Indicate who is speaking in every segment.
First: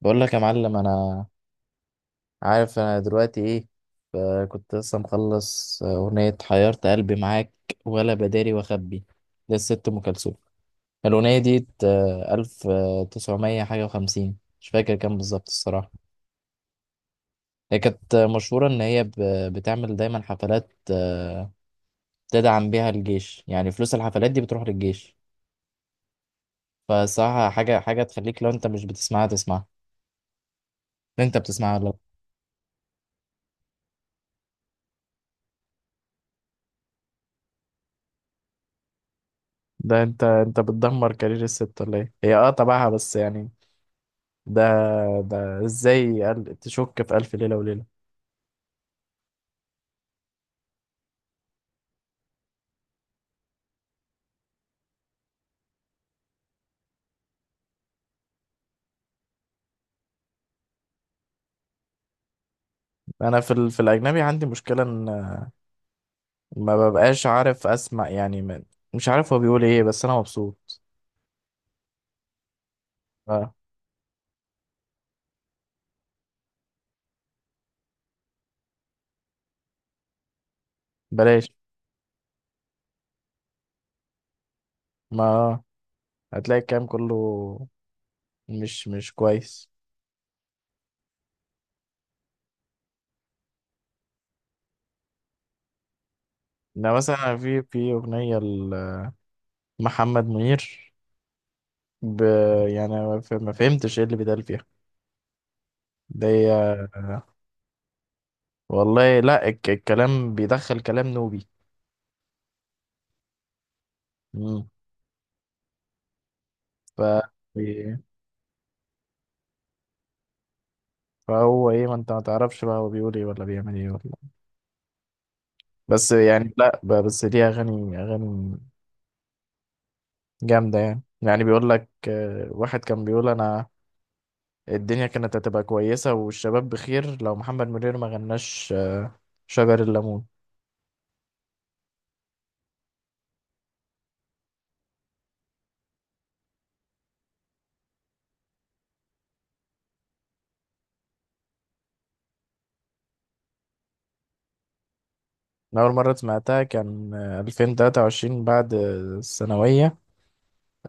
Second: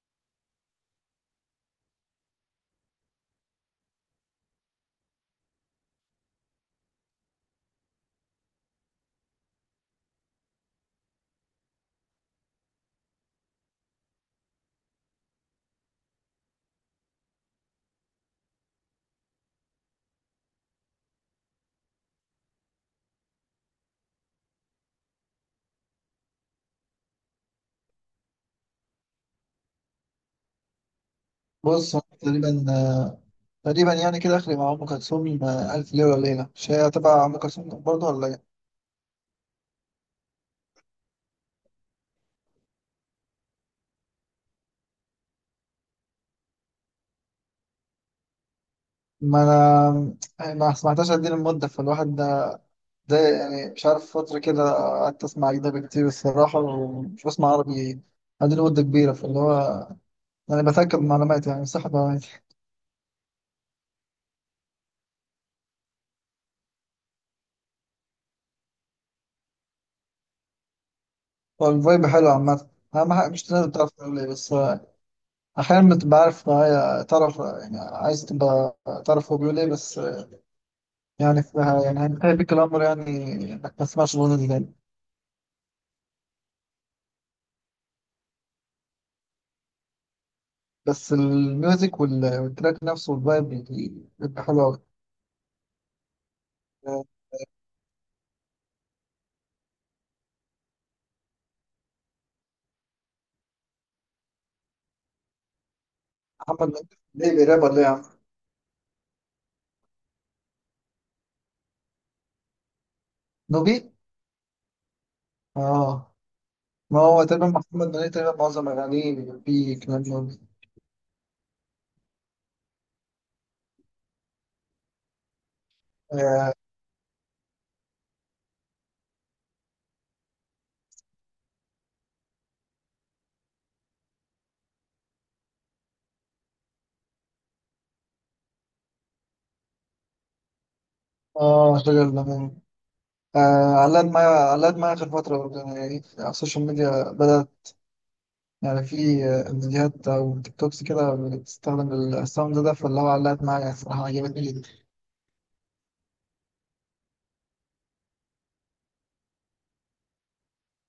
Speaker 1: بقول لك يا معلم، انا عارف انا دلوقتي ايه. ف- كنت لسه مخلص اغنية حيرت قلبي معاك ولا بداري واخبي، للست ام كلثوم. الاغنية دي الف تسعمية حاجة وخمسين، مش فاكر كام بالظبط الصراحة. هي كانت مشهورة ان هي بتعمل دايما حفلات، تدعم بيها الجيش، يعني فلوس الحفلات دي بتروح للجيش. فصراحة حاجة حاجة تخليك، لو انت مش بتسمعها تسمعها. انت بتسمعها ولا لا؟
Speaker 2: بص هو تقريبا تقريبا يعني كده اخري مع ام كلثوم الف ليله وليله مش هي تبع ام كلثوم برضه ولا ايه؟
Speaker 1: ده انت بتدمر كارير الست ولا ايه؟ هي اه تبعها، بس يعني ده، ده ازاي تشك في ألف ليلة وليلة؟
Speaker 2: ما انا يعني ما سمعتهاش قد ايه المده فالواحد ده. يعني مش عارف فتره كده قعدت اسمع اجنبي كتير الصراحه ومش بسمع عربي قد مده كبيره فاللي هو يعني بتاكد من معلوماتي يعني صح معلوماتي.
Speaker 1: انا في الاجنبي عندي مشكلة ان ما ببقاش عارف اسمع، يعني ما... مش عارف هو بيقول ايه، بس انا مبسوط.
Speaker 2: هو الفايب حلو عامه، اهم حاجه مش
Speaker 1: آه.
Speaker 2: لازم تعرف تقول ايه بس. احيانا بتبقى عارف معايا، تعرف يعني عايز تبقى تعرف هو بيقول ايه بس. يعني
Speaker 1: بلاش.
Speaker 2: اسمها يعني هيبك الأمر يعني إنك ما تسمعش الأغنية دي تاني.
Speaker 1: ما هتلاقي الكلام كله مش كويس.
Speaker 2: بس الميوزك والتراك نفسه والفايب بيبقى حلو أوي.
Speaker 1: ده مثلا في اغنية لمحمد منير، ب... يعني ما فهمتش ايه اللي بيتقال فيها ده
Speaker 2: محمد منير
Speaker 1: هي-
Speaker 2: ليه بيراب ولا إيه يا عم؟
Speaker 1: والله. لا، الكلام بيدخل كلام نوبي.
Speaker 2: نوبي؟
Speaker 1: مم.
Speaker 2: آه، ما
Speaker 1: ف
Speaker 2: هو تقريبا محمد منير تقريبا معظم أغانيه بيبقى فيه كلام نوبي.
Speaker 1: فهو ايه؟ ما انت ما تعرفش بقى هو بيقول ايه ولا بيعمل ايه ولا، بس
Speaker 2: آه
Speaker 1: يعني. لا، بس دي اغاني، اغاني جامده يعني بيقول لك، واحد كان بيقول انا الدنيا كانت هتبقى كويسه والشباب بخير لو محمد منير ما غناش، شجر الليمون.
Speaker 2: آه، شجر الليمون. آه، علاد معايا، علاد معايا آخر فترة برضه يعني، على السوشيال ميديا بدأت يعني في فيديوهات أو تيك توكس كده بتستخدم الساوند ده فاللي هو علقت معايا الصراحة، عجبتني جدا.
Speaker 1: أنا أول مرة سمعتها كان، 2023 بعد، الثانوية.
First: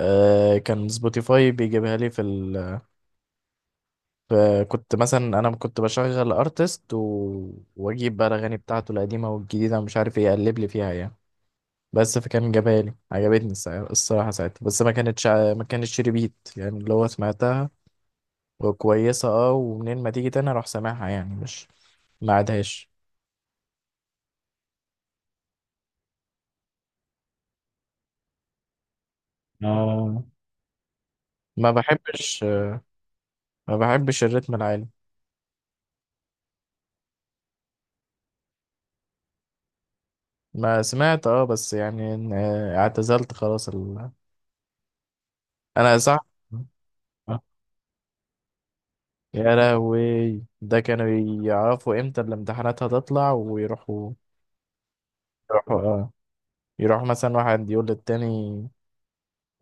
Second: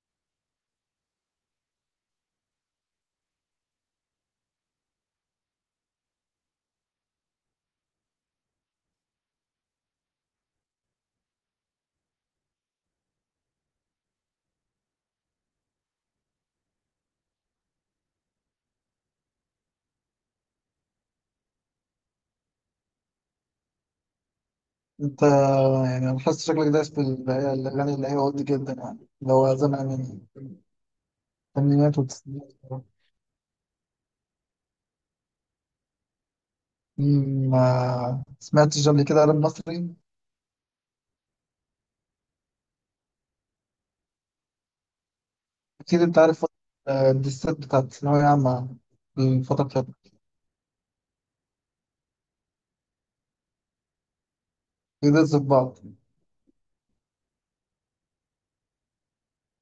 Speaker 1: كان سبوتيفاي بيجيبها لي ف- كنت مثلا، أنا كنت بشغل أرتست، وأجيب بقى الأغاني بتاعته القديمة والجديدة ومش عارف إيه، أقلب لي فيها يعني. بس فكان جابها لي، عجبتني الصراحة ساعتها، بس ما كانتش ما كانتش ريبيت يعني، اللي هو سمعتها وكويسة اه، ومنين ما تيجي تاني اروح سامعها، يعني مش ما عادهاش.
Speaker 2: انت يعني انا حاسس شكلك دايس هي الاغاني اللي هي ولد جدا يعني، اللي هو زمان من
Speaker 1: اه. ما
Speaker 2: الثمانينات
Speaker 1: بحبش،
Speaker 2: والتسعينات.
Speaker 1: ما بحبش الريتم العالي.
Speaker 2: ما سمعتش قبل كده راب مصري؟
Speaker 1: ما سمعت اه، بس يعني اعتزلت خلاص انا
Speaker 2: اكيد انت
Speaker 1: صح.
Speaker 2: عارف فترة،
Speaker 1: آه.
Speaker 2: الدسات بتاعت الثانوية عامة،
Speaker 1: يا
Speaker 2: الفترة بتاعت
Speaker 1: لهوي، ده كانوا يعرفوا امتى الامتحانات هتطلع ويروحوا،
Speaker 2: بيدز في
Speaker 1: يروحوا
Speaker 2: بعض.
Speaker 1: اه. يروح مثلا واحد يقول للتاني،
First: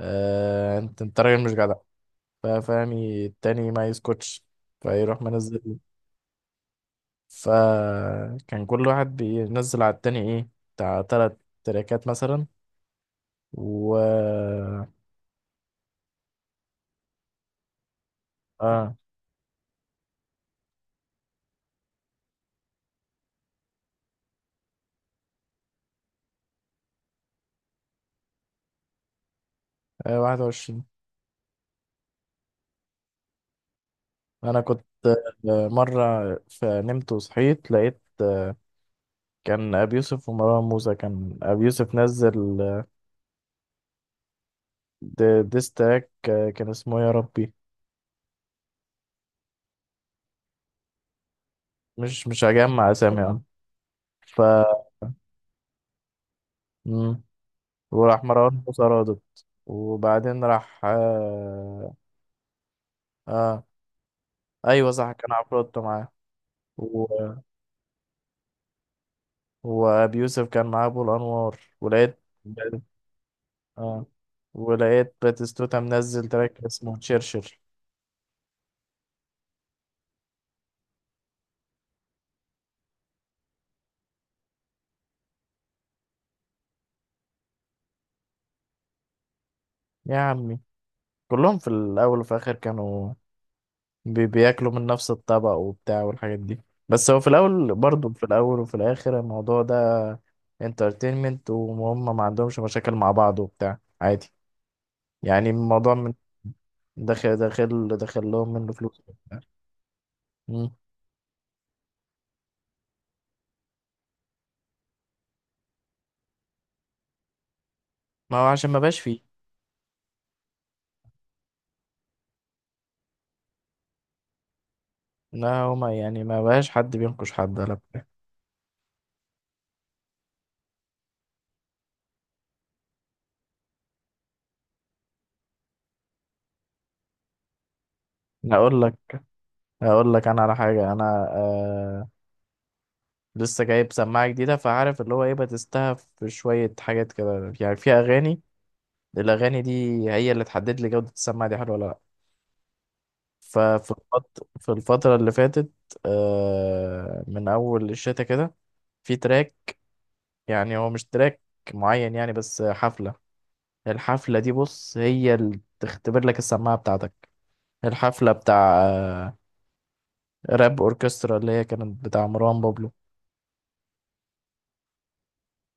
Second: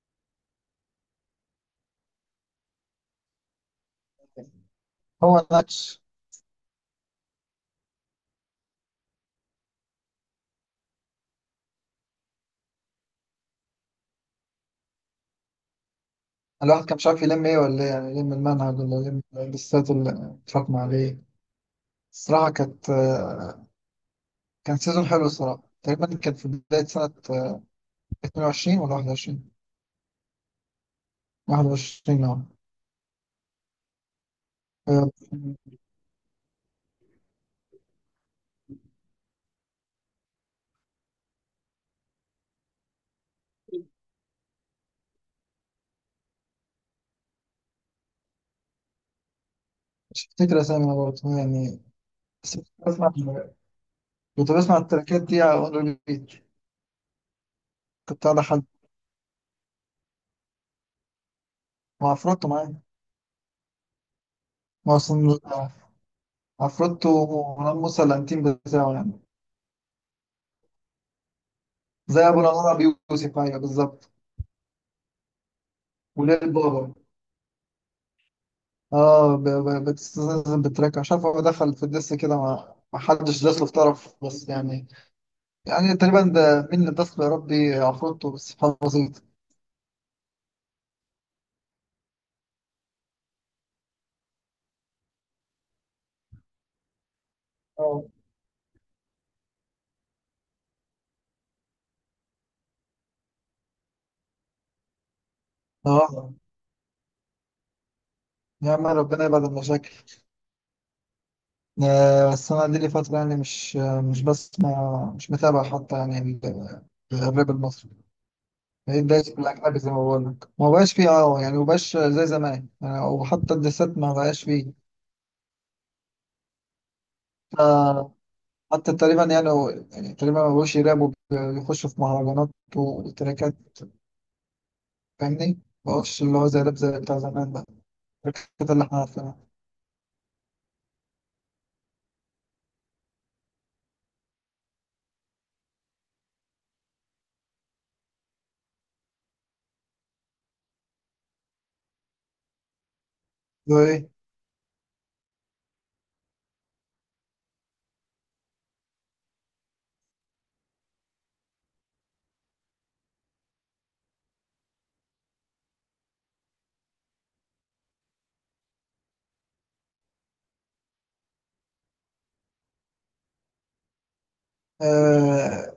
Speaker 1: آه انت راجل مش جدع. فاهم؟ التاني ما يسكتش، فيروح
Speaker 2: هو
Speaker 1: منزل.
Speaker 2: نكش،
Speaker 1: فكان كل واحد بينزل على التاني ايه، بتاع 3 تراكات مثلا، و اه،
Speaker 2: الواحد كان مش عارف يلم ايه ولا ايه يعني، يلم المنهج ولا يلم الدسات اللي اتراكم عليه. الصراحة كانت كان سيزون حلو الصراحة. تقريبا كان في بداية سنة 22 ولا 21.
Speaker 1: 21.
Speaker 2: 21.
Speaker 1: انا كنت،
Speaker 2: اه،
Speaker 1: مرة فنمت وصحيت لقيت، كان أبي يوسف ومروان موسى. كان أبي يوسف نزل، ديس تراك، كان اسمه يا ربي.
Speaker 2: مش فاكر اسامي برضه يعني
Speaker 1: مش
Speaker 2: بس كنت
Speaker 1: هجمع
Speaker 2: بسمع،
Speaker 1: أسامي يعني. ف
Speaker 2: كنت بسمع التراكات دي على اون ريبيت.
Speaker 1: مم. وراح
Speaker 2: كنت على
Speaker 1: مروان
Speaker 2: حد،
Speaker 1: موسى رادت، وبعدين راح،
Speaker 2: مع عفروتو معايا.
Speaker 1: اه ايوه
Speaker 2: ما
Speaker 1: صح، كان
Speaker 2: اصلا
Speaker 1: عفروتو معاه. و...
Speaker 2: عفروتو ومروان موسى الانتيم بتاعه يعني،
Speaker 1: وابي يوسف كان معاه ابو الانوار، ولقيت
Speaker 2: زي ابو الانوار. ابي يوسف، ايوه
Speaker 1: اه،
Speaker 2: بالظبط.
Speaker 1: ولقيت باتيستوتا منزل
Speaker 2: وليل
Speaker 1: تراك
Speaker 2: بابا.
Speaker 1: اسمه شرشر.
Speaker 2: اه، بتستلزم بالتراك، مش عارف هو دخل في الدس كده، ما حدش داس له في طرف بس يعني، يعني تقريبا ده مين اللي داس له؟ يا ربي، عفروتو، بس سبحان بسيط.
Speaker 1: يا عمي، كلهم في الاول وفي الاخر كانوا بياكلوا من نفس الطبق وبتاع والحاجات دي. بس هو في الاول
Speaker 2: اه.
Speaker 1: برضه، في الاول وفي الاخر الموضوع ده انترتينمنت، وهم ما عندهمش مشاكل مع بعض وبتاع عادي. يعني الموضوع من
Speaker 2: اه،
Speaker 1: داخل داخل داخل لهم
Speaker 2: يا
Speaker 1: منه
Speaker 2: عم
Speaker 1: فلوس
Speaker 2: ربنا
Speaker 1: وبتاع.
Speaker 2: يبعد المشاكل.
Speaker 1: مم.
Speaker 2: بس أنا دي لي فترة يعني مش، مش بسمع، مش متابع حتى يعني ال- الراب المصري،
Speaker 1: ما هو عشان ما بقاش
Speaker 2: بقيت
Speaker 1: فيه.
Speaker 2: دايس في الأجنبي زي ما بقول لك، ما بقاش فيه أه يعني، ما بقاش زي زمان يعني، وحتى الدسات ما بقاش فيه.
Speaker 1: لا هما يعني ما بقاش حد بينقش حد ولا بتاع.
Speaker 2: ف- حتى تقريبا يعني، يعني تقريبا ما بقوش يرابوا، بيخشوا في مهرجانات وتراكات، فاهمني؟ ما بقوش اللي هو زي راب زي بتاع زمان بقى،
Speaker 1: أنا
Speaker 2: التراكات
Speaker 1: اقول
Speaker 2: اللي
Speaker 1: لك
Speaker 2: احنا عارفينها.
Speaker 1: اقول لك انا على حاجه. انا آه، لسه جايب سماعه جديده، فعارف اللي هو ايه، بتستها في شويه حاجات كده، يعني في اغاني. الاغاني دي هي اللي تحدد لي جوده السماعه، دي حلوه ولا لا.
Speaker 2: اللي هو إيه؟
Speaker 1: في الفتره اللي فاتت، آه من اول الشتا كده، في تراك، يعني هو مش تراك معين يعني، بس حفله. الحفله دي بص هي اللي تختبر لك السماعه بتاعتك. الحفله بتاع راب اوركسترا، اللي هي كانت بتاع مروان بابلو.
Speaker 2: آه،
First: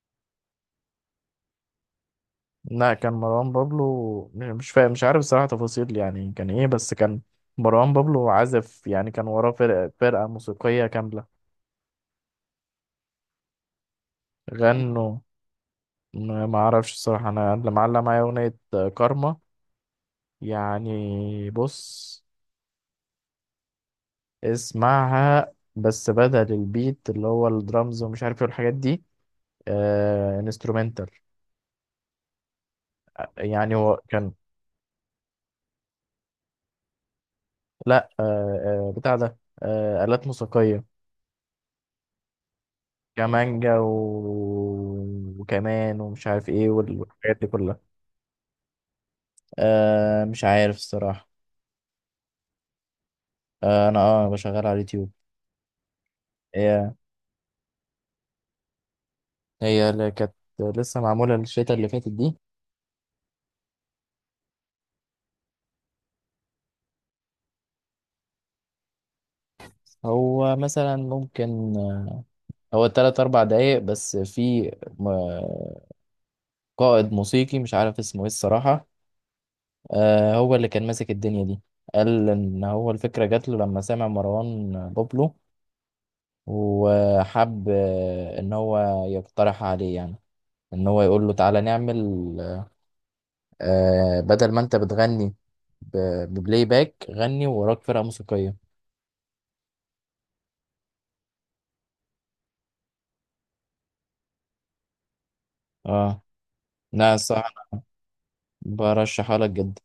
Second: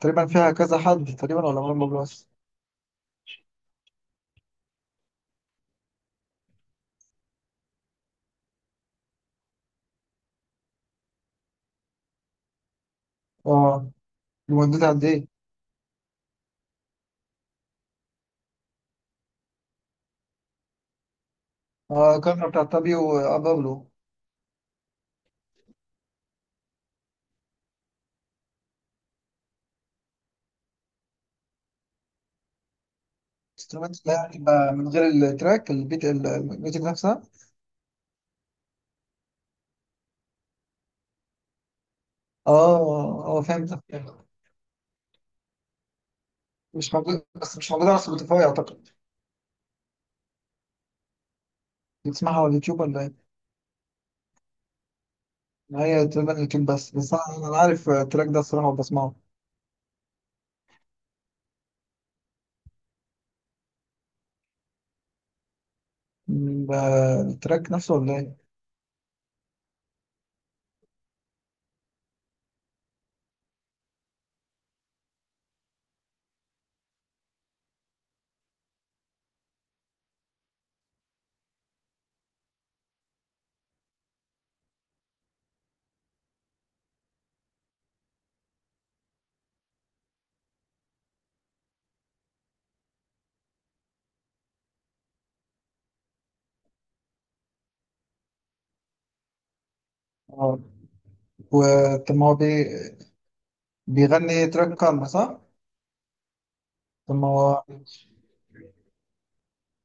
Speaker 2: تقريبا فيها كذا حد تقريبا ولا مرة بس؟
Speaker 1: لا، كان مروان بابلو مش فاهم، مش عارف صراحة تفاصيل يعني كان ايه، بس كان مروان بابلو عازف يعني، كان وراه فرقة موسيقية كاملة،
Speaker 2: أه. المدة قد
Speaker 1: غنوا.
Speaker 2: إيه؟
Speaker 1: ما اعرفش الصراحة، انا اللي معلق معايا اغنية كارما. يعني
Speaker 2: اه،
Speaker 1: بص،
Speaker 2: الكاميرا بتاعت تابيو وابابلو.
Speaker 1: اسمعها، بس بدل البيت اللي هو الدرامز ومش عارف ايه الحاجات دي، آه انسترومنتال، يعني هو
Speaker 2: انسترومنت ده
Speaker 1: كان،
Speaker 2: يعني من غير التراك، البيت الميوزك نفسها.
Speaker 1: لا آه، بتاع ده، آه آلات موسيقية،
Speaker 2: اه. اه، فهمت.
Speaker 1: كمانجا وكمان، ومش عارف ايه
Speaker 2: مش
Speaker 1: وال-
Speaker 2: موجود،
Speaker 1: والحاجات دي
Speaker 2: بس مش
Speaker 1: كلها.
Speaker 2: موجود على سبوتيفاي اعتقد.
Speaker 1: آه مش عارف الصراحة.
Speaker 2: بتسمعها على اليوتيوب ولا ايه؟
Speaker 1: آه انا اه بشغل على اليوتيوب.
Speaker 2: هي تقريبا اليوتيوب بس،
Speaker 1: هي
Speaker 2: بس انا أنا عارف التراك ده الصراحه وبسمعه.
Speaker 1: هي اللي كانت لسه معمولة الشتا اللي فاتت دي.
Speaker 2: م، ب- التراك نفسه ولا ايه؟
Speaker 1: هو مثلا ممكن، هو تلات أربع دقايق بس، في م- قائد موسيقي مش عارف اسمه ايه الصراحة، آه هو اللي كان ماسك الدنيا دي. قال إن هو الفكرة جات له لما سمع مروان بابلو، وحب، إن هو يقترح عليه يعني، ان هو يقول له تعالى نعمل، آه بدل ما انت بتغني ببلاي باك، غني وراك فرقة موسيقية.
Speaker 2: اه. وطب ما هو بيغني تراك كارما صح؟
Speaker 1: اه، لا
Speaker 2: طب ما هو،
Speaker 1: الصراحة، أنا برشحها لك جدا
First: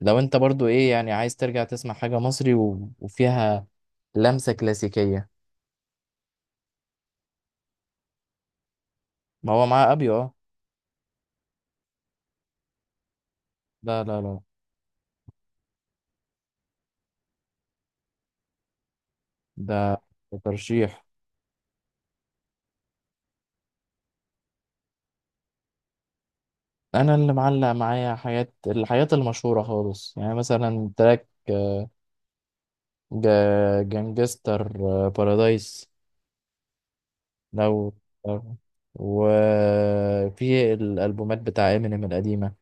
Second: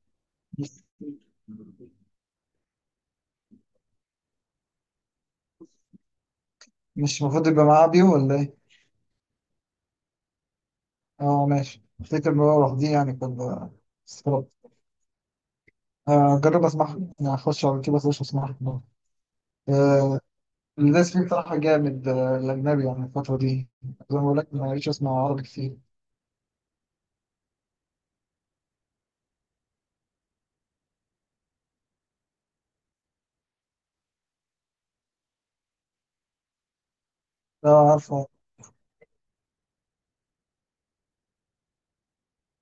Speaker 1: لو انت برضو
Speaker 2: مش
Speaker 1: ايه يعني، عايز ترجع تسمع حاجة مصري، وفيها لمسة كلاسيكية.
Speaker 2: مش المفروض يبقى معاه بيو ولا ايه؟
Speaker 1: ما هو معاه ابيو اه.
Speaker 2: اه ماشي، افتكر ان هو لوحديه يعني كان.
Speaker 1: لا لا لا،
Speaker 2: هجرب اسمعها يعني، هخش على كده اسيرش واسمعها.
Speaker 1: ده
Speaker 2: آه،
Speaker 1: ده ترشيح.
Speaker 2: الناس فيه بصراحة جامد. الأجنبي يعني الفترة دي زي ما بقول لك، ما بقتش أسمع عربي كتير.
Speaker 1: انا اللي معلق معايا حاجات، الحاجات المشهورة خالص، يعني مثلا تراك، جانجستر، بارادايس.
Speaker 2: لا
Speaker 1: لو
Speaker 2: عارفة.
Speaker 1: لو- وفي الألبومات بتاع امينيم القديمة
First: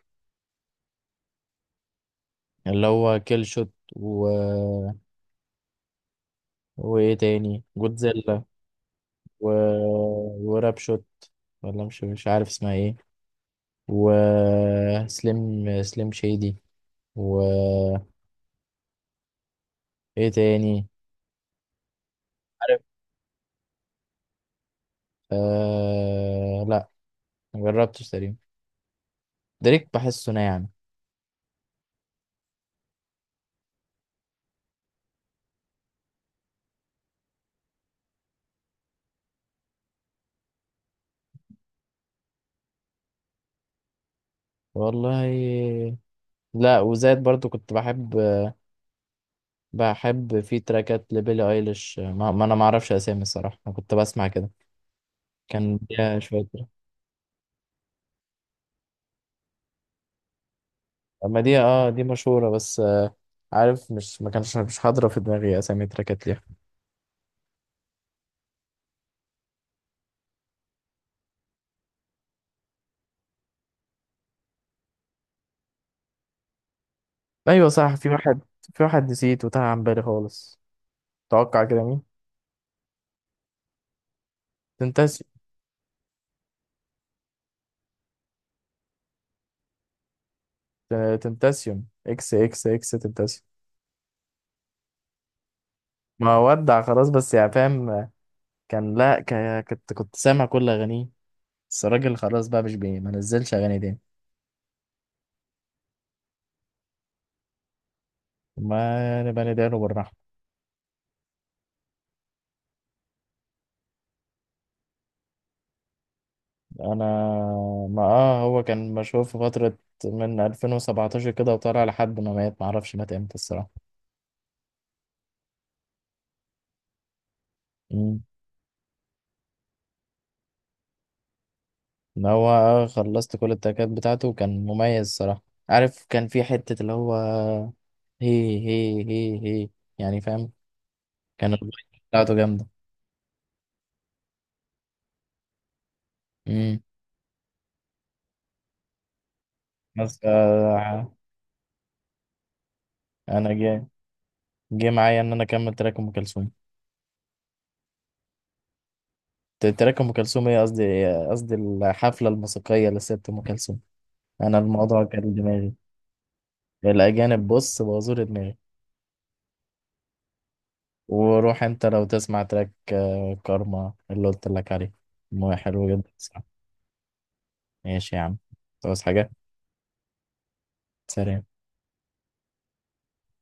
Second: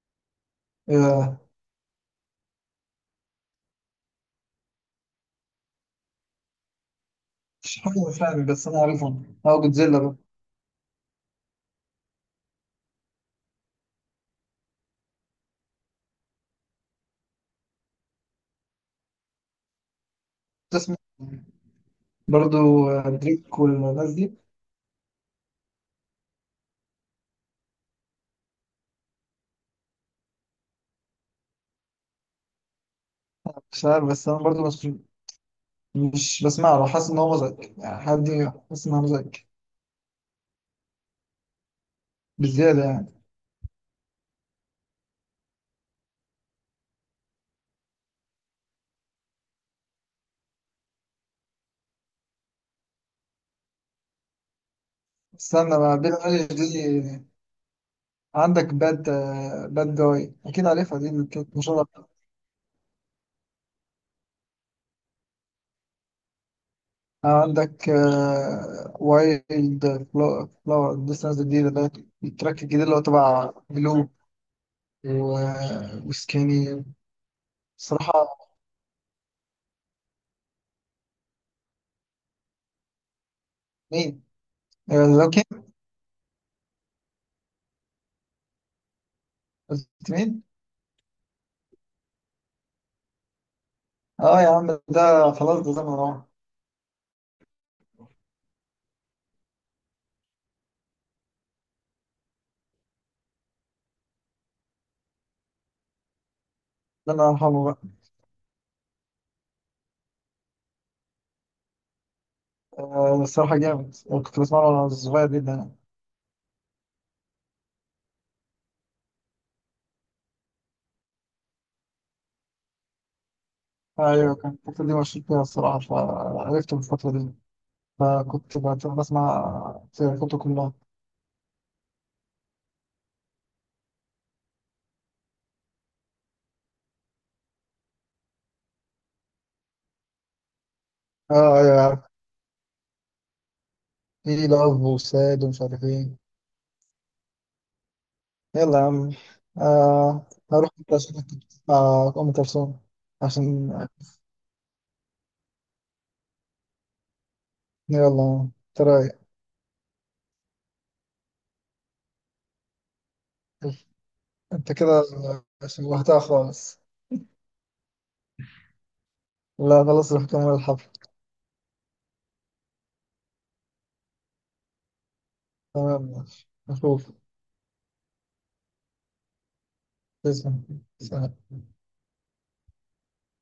Speaker 2: آه،
Speaker 1: اللي هو كيل شوت، و... وايه تاني،
Speaker 2: مش حاجة
Speaker 1: جودزيلا،
Speaker 2: فاهم بس أنا عارفهم،
Speaker 1: و...
Speaker 2: أه جودزيلا بقى.
Speaker 1: وراب شوت، ولا مش عارف اسمها ايه، وسليم، سليم شادي، وايه تاني.
Speaker 2: تسمع
Speaker 1: عارف
Speaker 2: برضو دريك والناس دي؟
Speaker 1: آه... لا، مجربتش تقريبا. دريك بحسه ناعم.
Speaker 2: مش عارف، بس أنا برضو مش، مش بسمع له، حاسس إن هو مزعج يعني حد، حاسس إن هو مزعج بالزيادة يعني.
Speaker 1: والله، لا وزاد برضو كنت بحب، بحب في تراكات لبيلي ايليش، ما انا ما اعرفش اسامي الصراحه، انا كنت بسمع كده.
Speaker 2: استنى
Speaker 1: كان
Speaker 2: بقى،
Speaker 1: ليها
Speaker 2: بيلي
Speaker 1: شويه
Speaker 2: أيليش
Speaker 1: تراك.
Speaker 2: دي، عندك باد، باد جاي أكيد عارفها دي اللي
Speaker 1: اما
Speaker 2: كانت
Speaker 1: دي
Speaker 2: مشهورة.
Speaker 1: اه دي مشهوره، بس آه عارف، مش ما كانش مش حاضره في دماغي اسامي تراكات ليها.
Speaker 2: عندك وايلد فلاور لسه نازل جديد ده، التراك الجديد اللي هو تبع بلو، وسكيني
Speaker 1: ايوه صح، في
Speaker 2: صراحة.
Speaker 1: واحد، في واحد نسيت وتاه عن بالي خالص. توقع كده مين؟
Speaker 2: مين؟ آه،
Speaker 1: تنتاسيون.
Speaker 2: لوكي. قلت مين؟
Speaker 1: تنتاسيون، اكس اكس اكس تنتاسيون.
Speaker 2: اه يا عم، ده خلاص ده زمن راح.
Speaker 1: ما ودع خلاص، بس يعني فاهم. كان لا، كنت سامع كل اغانيه، بس الراجل خلاص بقى مش بي، ما نزلش اغاني تاني.
Speaker 2: ده انا هرحمه بقى.
Speaker 1: ما نبقى ندعي له بالرحمه.
Speaker 2: الصراحة جامد، أنا كنت بسمعه وانا صغير جدا يعني.
Speaker 1: انا ما اه هو كان مشهور في فترة من 2017 كده، وطلع لحد ما مات، معرفش مات امتى الصراحة.
Speaker 2: ايوه كان الفترة دي مشهور فيها الصراحة، فعرفته في الفترة دي،
Speaker 1: امم.
Speaker 2: فكنت بسمع فرقته كلها.
Speaker 1: ان هو آه خلصت كل التراكات بتاعته، كان مميز الصراحة. عارف كان في حتة اللي هو هي هي هي هي يعني، فاهم؟ كان
Speaker 2: اه
Speaker 1: الفايب
Speaker 2: ايوه عارف.
Speaker 1: بتاعته جامدة.
Speaker 2: في لاف وساد ومش عارف ايه.
Speaker 1: امم.
Speaker 2: يلا يا عم.
Speaker 1: بس
Speaker 2: آه، هروح انت
Speaker 1: آه،
Speaker 2: عشان أنت بتسمع أم كلثوم
Speaker 1: انا
Speaker 2: عشان.
Speaker 1: جه معايا ان انا اكمل تراك ام كلثوم.
Speaker 2: يلا انت رايق،
Speaker 1: تراك ام كلثوم ايه؟ قصدي، قصدي الحفلة الموسيقية لست ام كلثوم. انا
Speaker 2: انت كده
Speaker 1: الموضوع كان دماغي،
Speaker 2: شوهتها خالص.
Speaker 1: الأجانب بص بوظوا لي دماغي.
Speaker 2: لا خلاص، روح كمل الحفل.
Speaker 1: وروح أنت لو تسمع تراك، كارما اللي قلت لك عليه، مو حلو
Speaker 2: تمام
Speaker 1: جدا صح؟
Speaker 2: ماشي، نشوف.
Speaker 1: ماشي يا عم، تعوز حاجة.
Speaker 2: تسلم. سلام.
Speaker 1: سلام